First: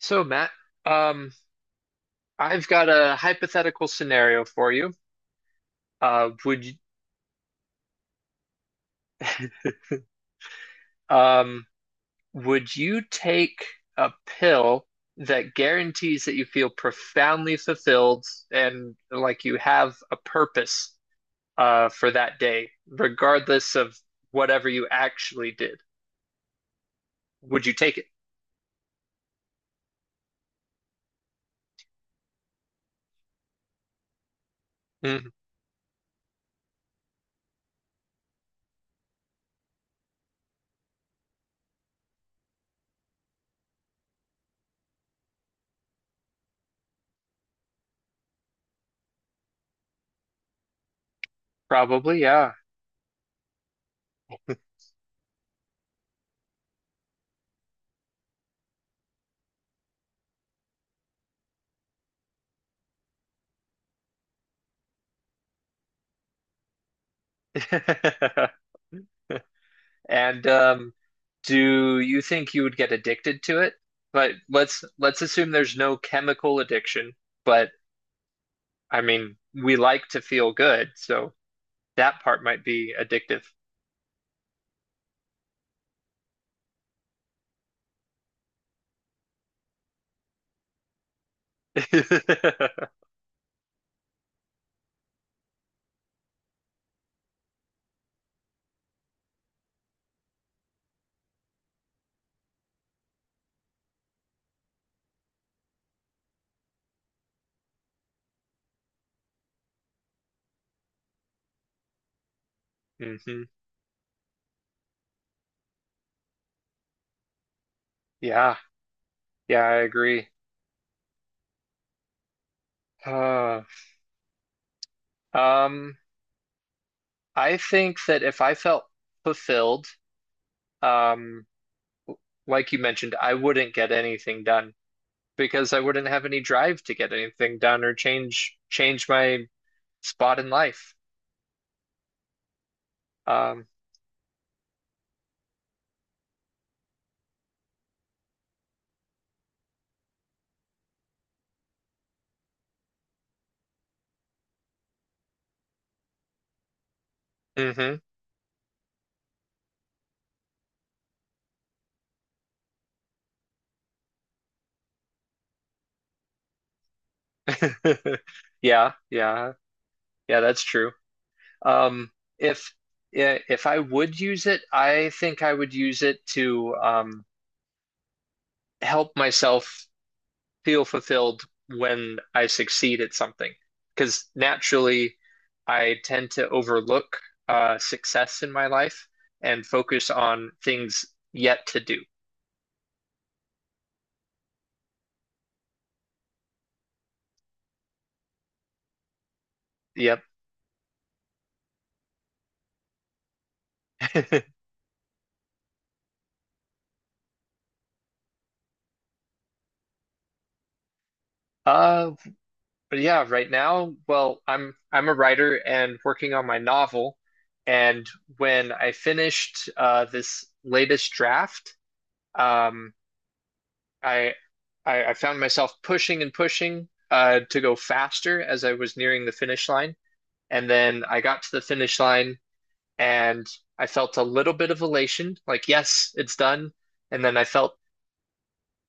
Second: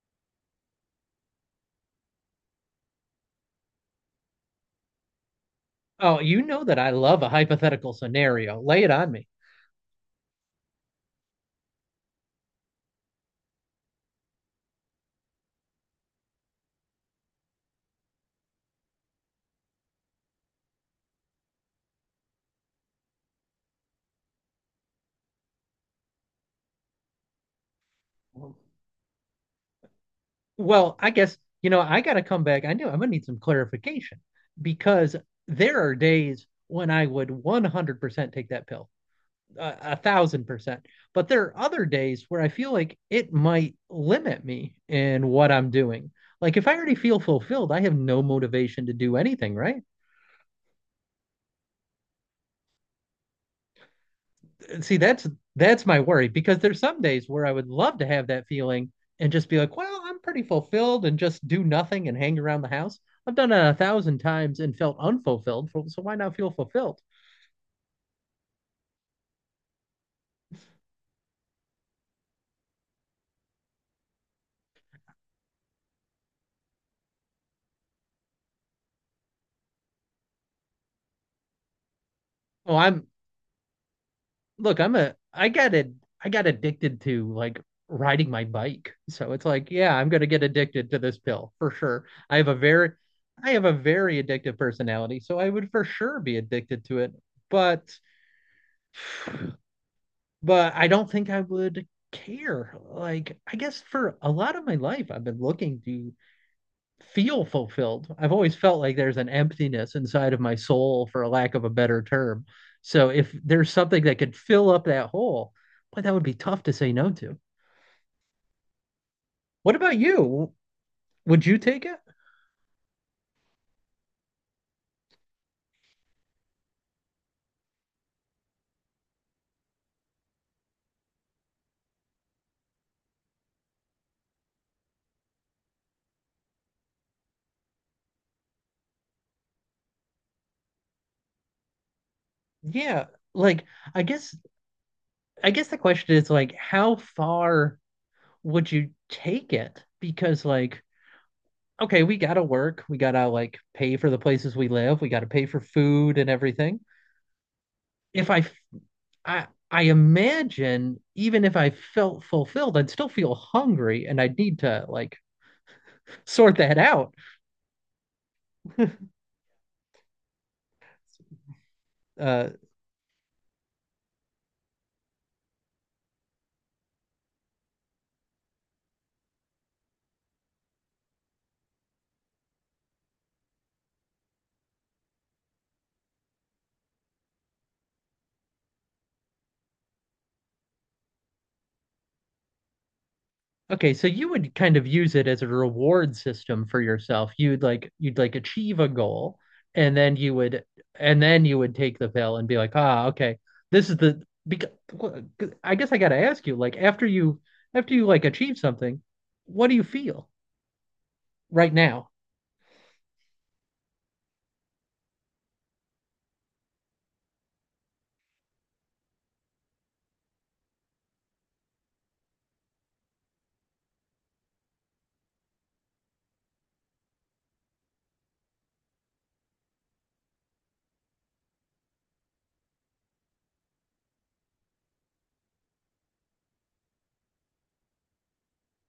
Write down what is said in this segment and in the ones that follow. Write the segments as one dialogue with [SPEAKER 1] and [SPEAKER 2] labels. [SPEAKER 1] So, Matt, um, I've got a hypothetical scenario for you.
[SPEAKER 2] Oh,
[SPEAKER 1] Uh,
[SPEAKER 2] you
[SPEAKER 1] would
[SPEAKER 2] know
[SPEAKER 1] you,
[SPEAKER 2] that I love a hypothetical scenario. Lay it on me.
[SPEAKER 1] um, would you take a pill that guarantees that you feel profoundly fulfilled and like you have a purpose for that day, regardless of whatever you actually did? Would you take it?
[SPEAKER 2] Well, I guess, I got to come back. I knew I'm going to need some clarification because
[SPEAKER 1] Mm,
[SPEAKER 2] there are days when I would 100% take that pill, 1000%. But there are other days where I feel like it might limit me in what I'm doing. Like if I already feel fulfilled, I have no motivation to do anything, right?
[SPEAKER 1] Probably, yeah.
[SPEAKER 2] See, that's my worry because there's some days where I would love to have that feeling and just be like, well, I'm pretty fulfilled and just do nothing and hang around the house. I've done it a thousand times and felt unfulfilled, so why not feel fulfilled?
[SPEAKER 1] And do you think you would get addicted to it? But let's assume there's no chemical addiction, but I mean, we like to feel good, so that part might
[SPEAKER 2] Oh,
[SPEAKER 1] be
[SPEAKER 2] I'm
[SPEAKER 1] addictive.
[SPEAKER 2] look, I'm a I got it I got addicted to like riding my bike. So it's like, yeah, I'm gonna get addicted to this pill for sure. I have a very addictive personality, so I would for sure be addicted to it. But but I don't think I would care. Like, I guess for a lot of my life, I've been looking to feel fulfilled. I've always felt like there's an emptiness inside of my soul, for a lack of a better term. So if
[SPEAKER 1] Hmm.
[SPEAKER 2] there's something that could fill up that hole, boy, that would be tough to say no to.
[SPEAKER 1] Yeah, yeah, I
[SPEAKER 2] What about
[SPEAKER 1] agree.
[SPEAKER 2] you? Would you take it?
[SPEAKER 1] Uh, um, I think that if I felt fulfilled, um, like you mentioned, I wouldn't get anything done because I wouldn't have any drive to get anything done or change my spot in life.
[SPEAKER 2] Yeah. Like,
[SPEAKER 1] Um,
[SPEAKER 2] I guess, I guess, the question is like, how far would you take it? Because like, okay, we gotta work. We gotta like pay for the places we live. We gotta pay for food and everything.
[SPEAKER 1] hmm.
[SPEAKER 2] If I imagine even if I felt fulfilled, I'd still feel hungry and I'd need to like sort that out.
[SPEAKER 1] Yeah, yeah, yeah, that's true. Um,
[SPEAKER 2] Uh,
[SPEAKER 1] if if I would use it, I think I would use it to help myself feel fulfilled when I succeed at something. Because naturally, I tend to overlook success in my life and focus on things yet to do.
[SPEAKER 2] Okay, so you would kind of use it as a reward system for yourself. You'd like achieve a goal and then
[SPEAKER 1] Yep.
[SPEAKER 2] you would take the pill and be like, "Ah, okay. This is the because I guess I got to ask you like after you like achieve something, what do you feel right now?
[SPEAKER 1] Uh, But yeah, right now, well, I'm a writer and working on my novel. And when I finished this latest draft, um, I, I found myself pushing and pushing to go faster as I was nearing the finish line. And then I got to the finish line and I felt a little bit of elation, like, yes, it's done. And then I felt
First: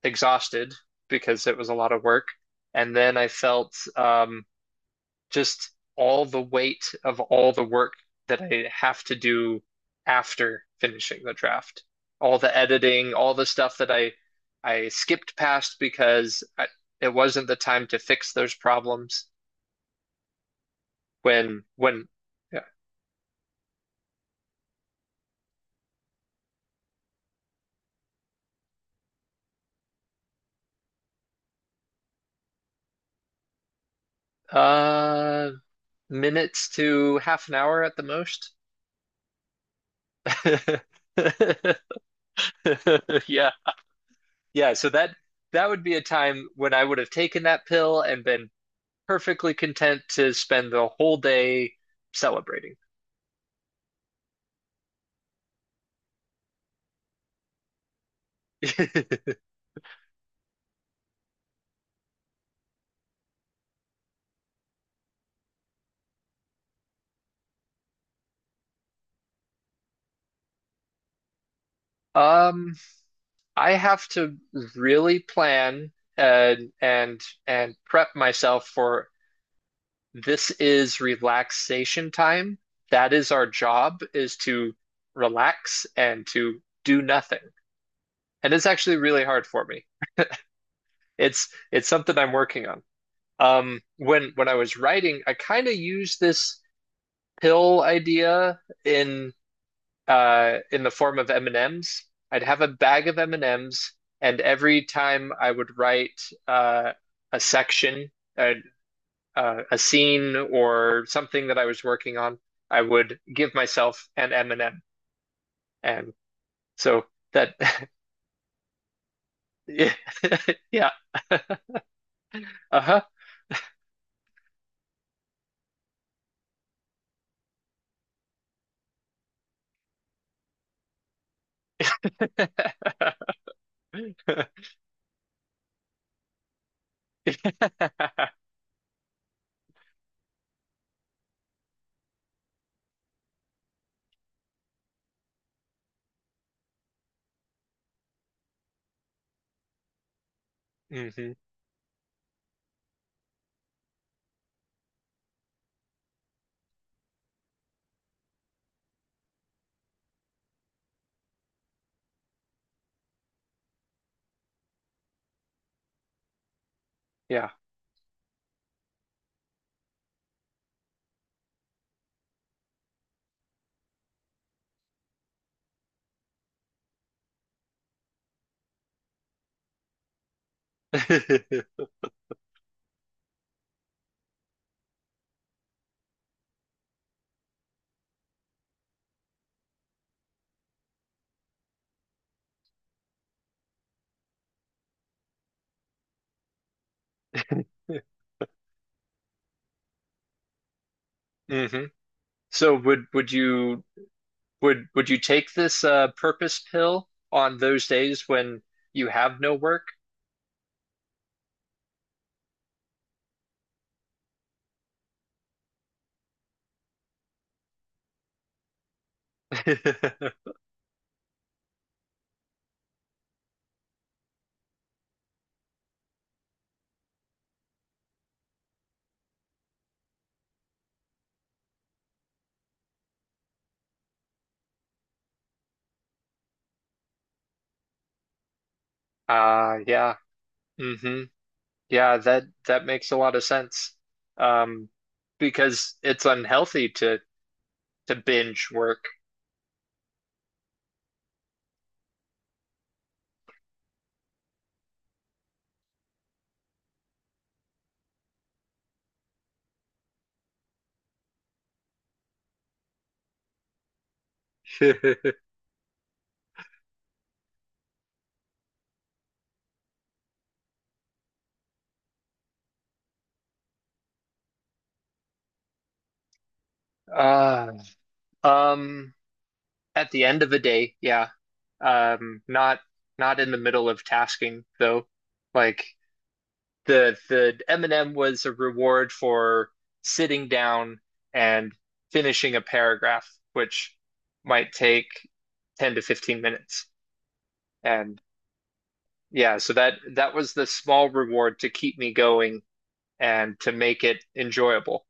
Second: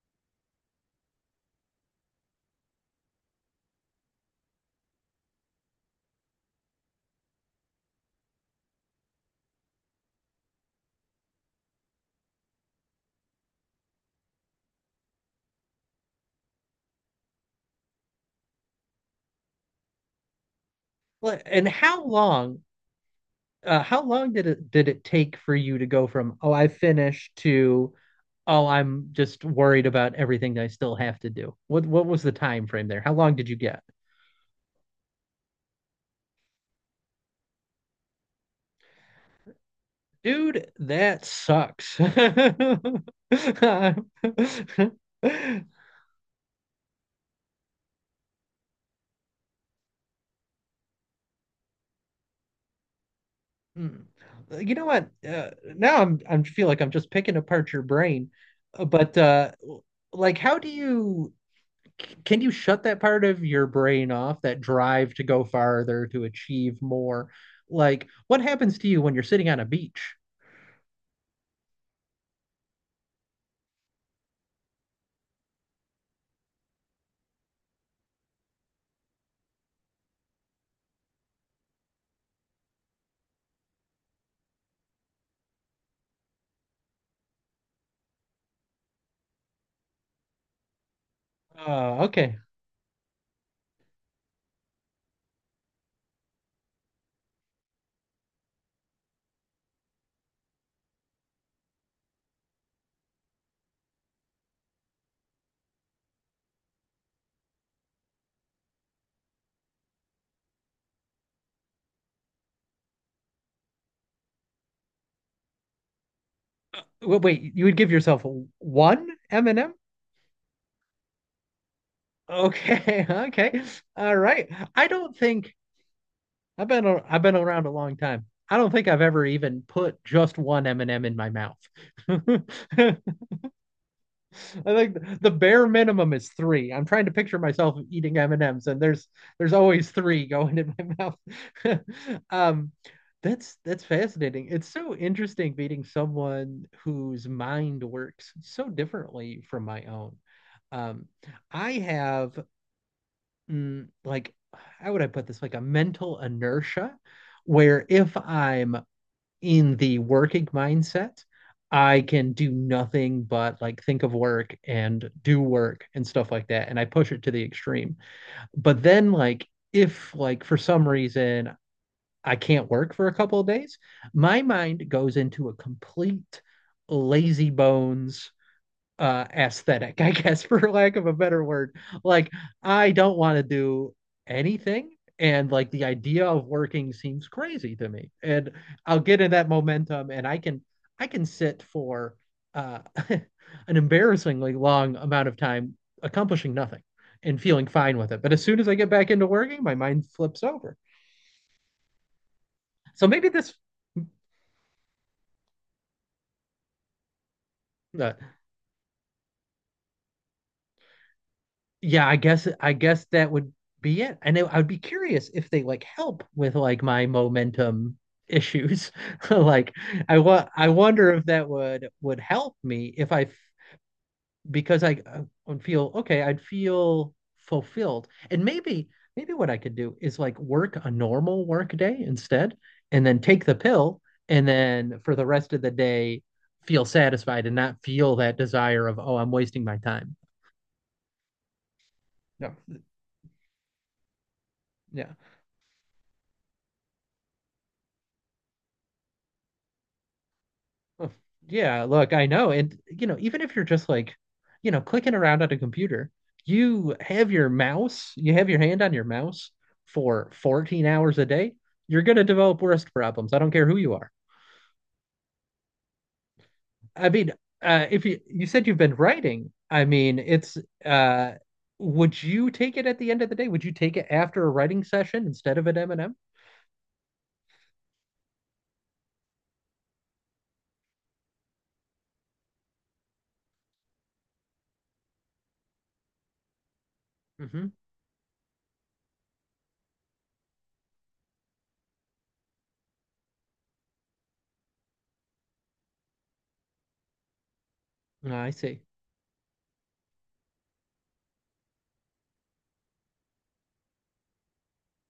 [SPEAKER 1] exhausted because it was a lot of work. And then I felt just all the weight of all the work that I have to do after finishing the draft. All the editing, all the stuff that I skipped past because it wasn't the time to fix those problems
[SPEAKER 2] Like, And how
[SPEAKER 1] when yeah.
[SPEAKER 2] long uh, how long did it take for you to go from, "Oh, I finished" to "Oh, I'm just worried about everything I still have to do"? What was the time frame there? How long did you get?
[SPEAKER 1] uh Minutes to half an hour at the most.
[SPEAKER 2] Dude, that sucks.
[SPEAKER 1] Yeah. Yeah, so that would be a time when I would have taken that pill and been perfectly content to spend the whole day celebrating.
[SPEAKER 2] Hmm. You know what? Now I feel like I'm just picking apart your brain. Uh, but uh, like, how do you? Can you shut that part of your brain off, that drive to go farther, to achieve more? Like, what happens to you when you're sitting on a beach?
[SPEAKER 1] Um, I have to really plan and prep myself for this is relaxation time. That is our job is to relax and to do nothing. And it's actually really hard for me. It's
[SPEAKER 2] Oh,
[SPEAKER 1] something I'm
[SPEAKER 2] okay.
[SPEAKER 1] working on. When I was writing, I kind of used this pill idea in the form of M&Ms. I'd have a bag of M&Ms, and M's, and every time I would write uh, a section, a, a scene, or something that I was working on, I would give myself an M&M. And M. And so
[SPEAKER 2] Wait, wait,
[SPEAKER 1] that,
[SPEAKER 2] you would give yourself one M&M?
[SPEAKER 1] yeah, yeah. Uh-huh.
[SPEAKER 2] Okay, okay. All right. I don't think I've been around a long time. I don't think I've ever even put just one M&M in my mouth. I think the bare minimum is three. I'm trying to picture myself eating M&Ms, and M's, and there's always three going in my mouth. Um, that's fascinating. It's so interesting meeting someone whose mind works so differently from my own. Um,
[SPEAKER 1] Hmm.
[SPEAKER 2] I have like how would I put this? Like a mental inertia where if I'm in the working mindset, I can do nothing but like think of work and do work and stuff like that. And I push it to the
[SPEAKER 1] Yeah.
[SPEAKER 2] extreme. But then like if like for some reason I can't work for a couple of days, my mind goes into a complete lazy bones aesthetic, I guess, for lack of a better word. Like, I don't want to do anything. And like the idea of working seems crazy to me. And I'll get in that momentum and I can sit for uh an embarrassingly long amount of time accomplishing nothing and feeling fine with it. But as soon as I get back into working, my mind flips over.
[SPEAKER 1] Hmm. So would
[SPEAKER 2] So maybe
[SPEAKER 1] would
[SPEAKER 2] this
[SPEAKER 1] you would you take this purpose pill on those
[SPEAKER 2] uh,
[SPEAKER 1] days when you have no work?
[SPEAKER 2] yeah, I guess that would be it. And I would be curious if they like help with like my momentum issues. Like I wonder if that would help me if I f- because I would feel okay, I'd feel fulfilled. And maybe what I could do is like work a normal work day instead and then take the pill and then for the rest of the day feel satisfied and not feel that desire of oh, I'm wasting my
[SPEAKER 1] Yeah.
[SPEAKER 2] time.
[SPEAKER 1] Hmm. Yeah, that
[SPEAKER 2] Yeah.
[SPEAKER 1] that makes a lot of sense. Um,
[SPEAKER 2] Yeah.
[SPEAKER 1] because it's unhealthy to binge work.
[SPEAKER 2] Oh, yeah, look, I know. And, even if you're just like, clicking around on a computer, you have your mouse, you have your hand on your mouse for 14 hours a day, you're going to develop wrist problems. I don't care who you are. I mean, if you said you've been writing, I mean, it's uh would you take it at the end of the day? Would you take it after a writing session instead of an M&M?
[SPEAKER 1] Uh, um, at the end of a day, yeah. Um, not not in the middle of tasking though. Like the
[SPEAKER 2] Mm-hmm.
[SPEAKER 1] M&M was a reward for sitting down and finishing a paragraph, which might take 10 to 15 minutes. And
[SPEAKER 2] I see.
[SPEAKER 1] yeah, so that was the small reward to keep me going and to make it enjoyable.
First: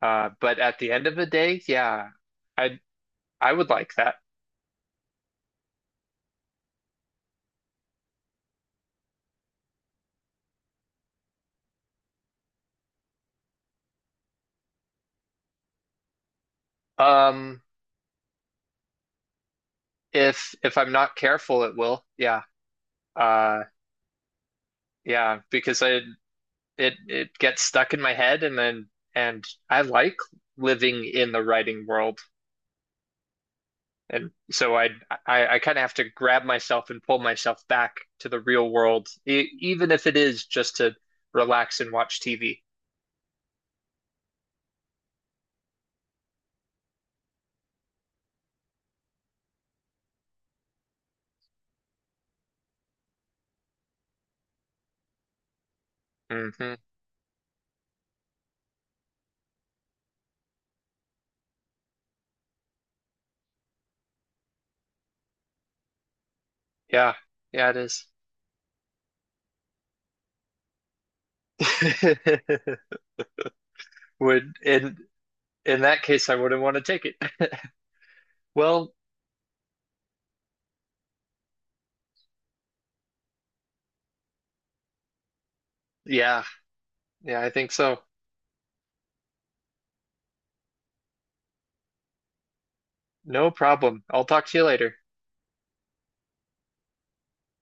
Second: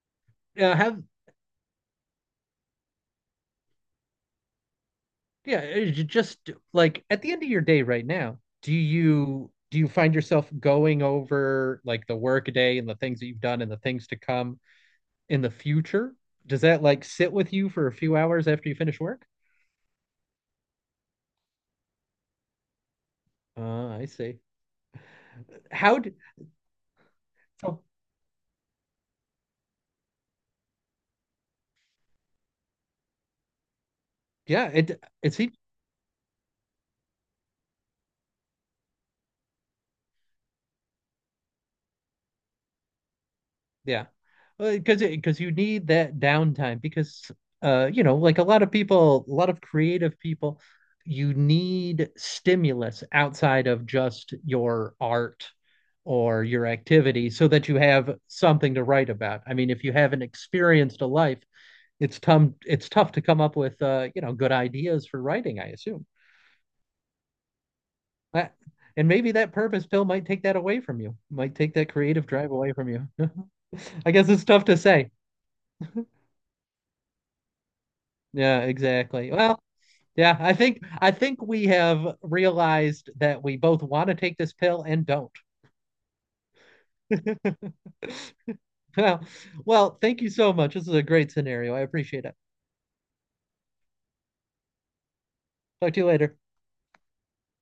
[SPEAKER 1] But at the
[SPEAKER 2] Have
[SPEAKER 1] end of the day, yeah, I I would like that.
[SPEAKER 2] Yeah, just like at the end of your day right now, do you find yourself going over like the work day and the things that you've done and the things to come in the future? Does that like sit with
[SPEAKER 1] Um,
[SPEAKER 2] you for a few hours after you finish work?
[SPEAKER 1] if I'm not careful, it will. Yeah. Uh,
[SPEAKER 2] I see.
[SPEAKER 1] yeah, because I
[SPEAKER 2] How d
[SPEAKER 1] it it gets
[SPEAKER 2] So
[SPEAKER 1] stuck in my head and then and I like living in the writing world. And
[SPEAKER 2] yeah,
[SPEAKER 1] so I
[SPEAKER 2] it
[SPEAKER 1] I,
[SPEAKER 2] seems.
[SPEAKER 1] I kind of have to grab myself and pull myself back to the real world, e even if it is just to relax and watch TV.
[SPEAKER 2] Yeah. Because you need that downtime because like a lot of creative people you need stimulus outside of just your art or your
[SPEAKER 1] Hmm.
[SPEAKER 2] activity so that you have something to write about. I mean if you haven't experienced a life it's tough to come up with good ideas for writing I assume.
[SPEAKER 1] Yeah, yeah, it is.
[SPEAKER 2] That- and maybe that purpose pill might take that away from you. Might take that creative drive away from you. I guess it's
[SPEAKER 1] Would
[SPEAKER 2] tough to say.
[SPEAKER 1] in that case, I wouldn't want to take it.
[SPEAKER 2] Yeah,
[SPEAKER 1] Well,
[SPEAKER 2] exactly. Well, yeah, I think we have realized that we both want to take this pill and don't.
[SPEAKER 1] yeah, yeah, I think so.
[SPEAKER 2] Well, well, thank you so much. This is a great scenario. I appreciate it.
[SPEAKER 1] No problem. I'll talk to you later.
[SPEAKER 2] Talk to you later.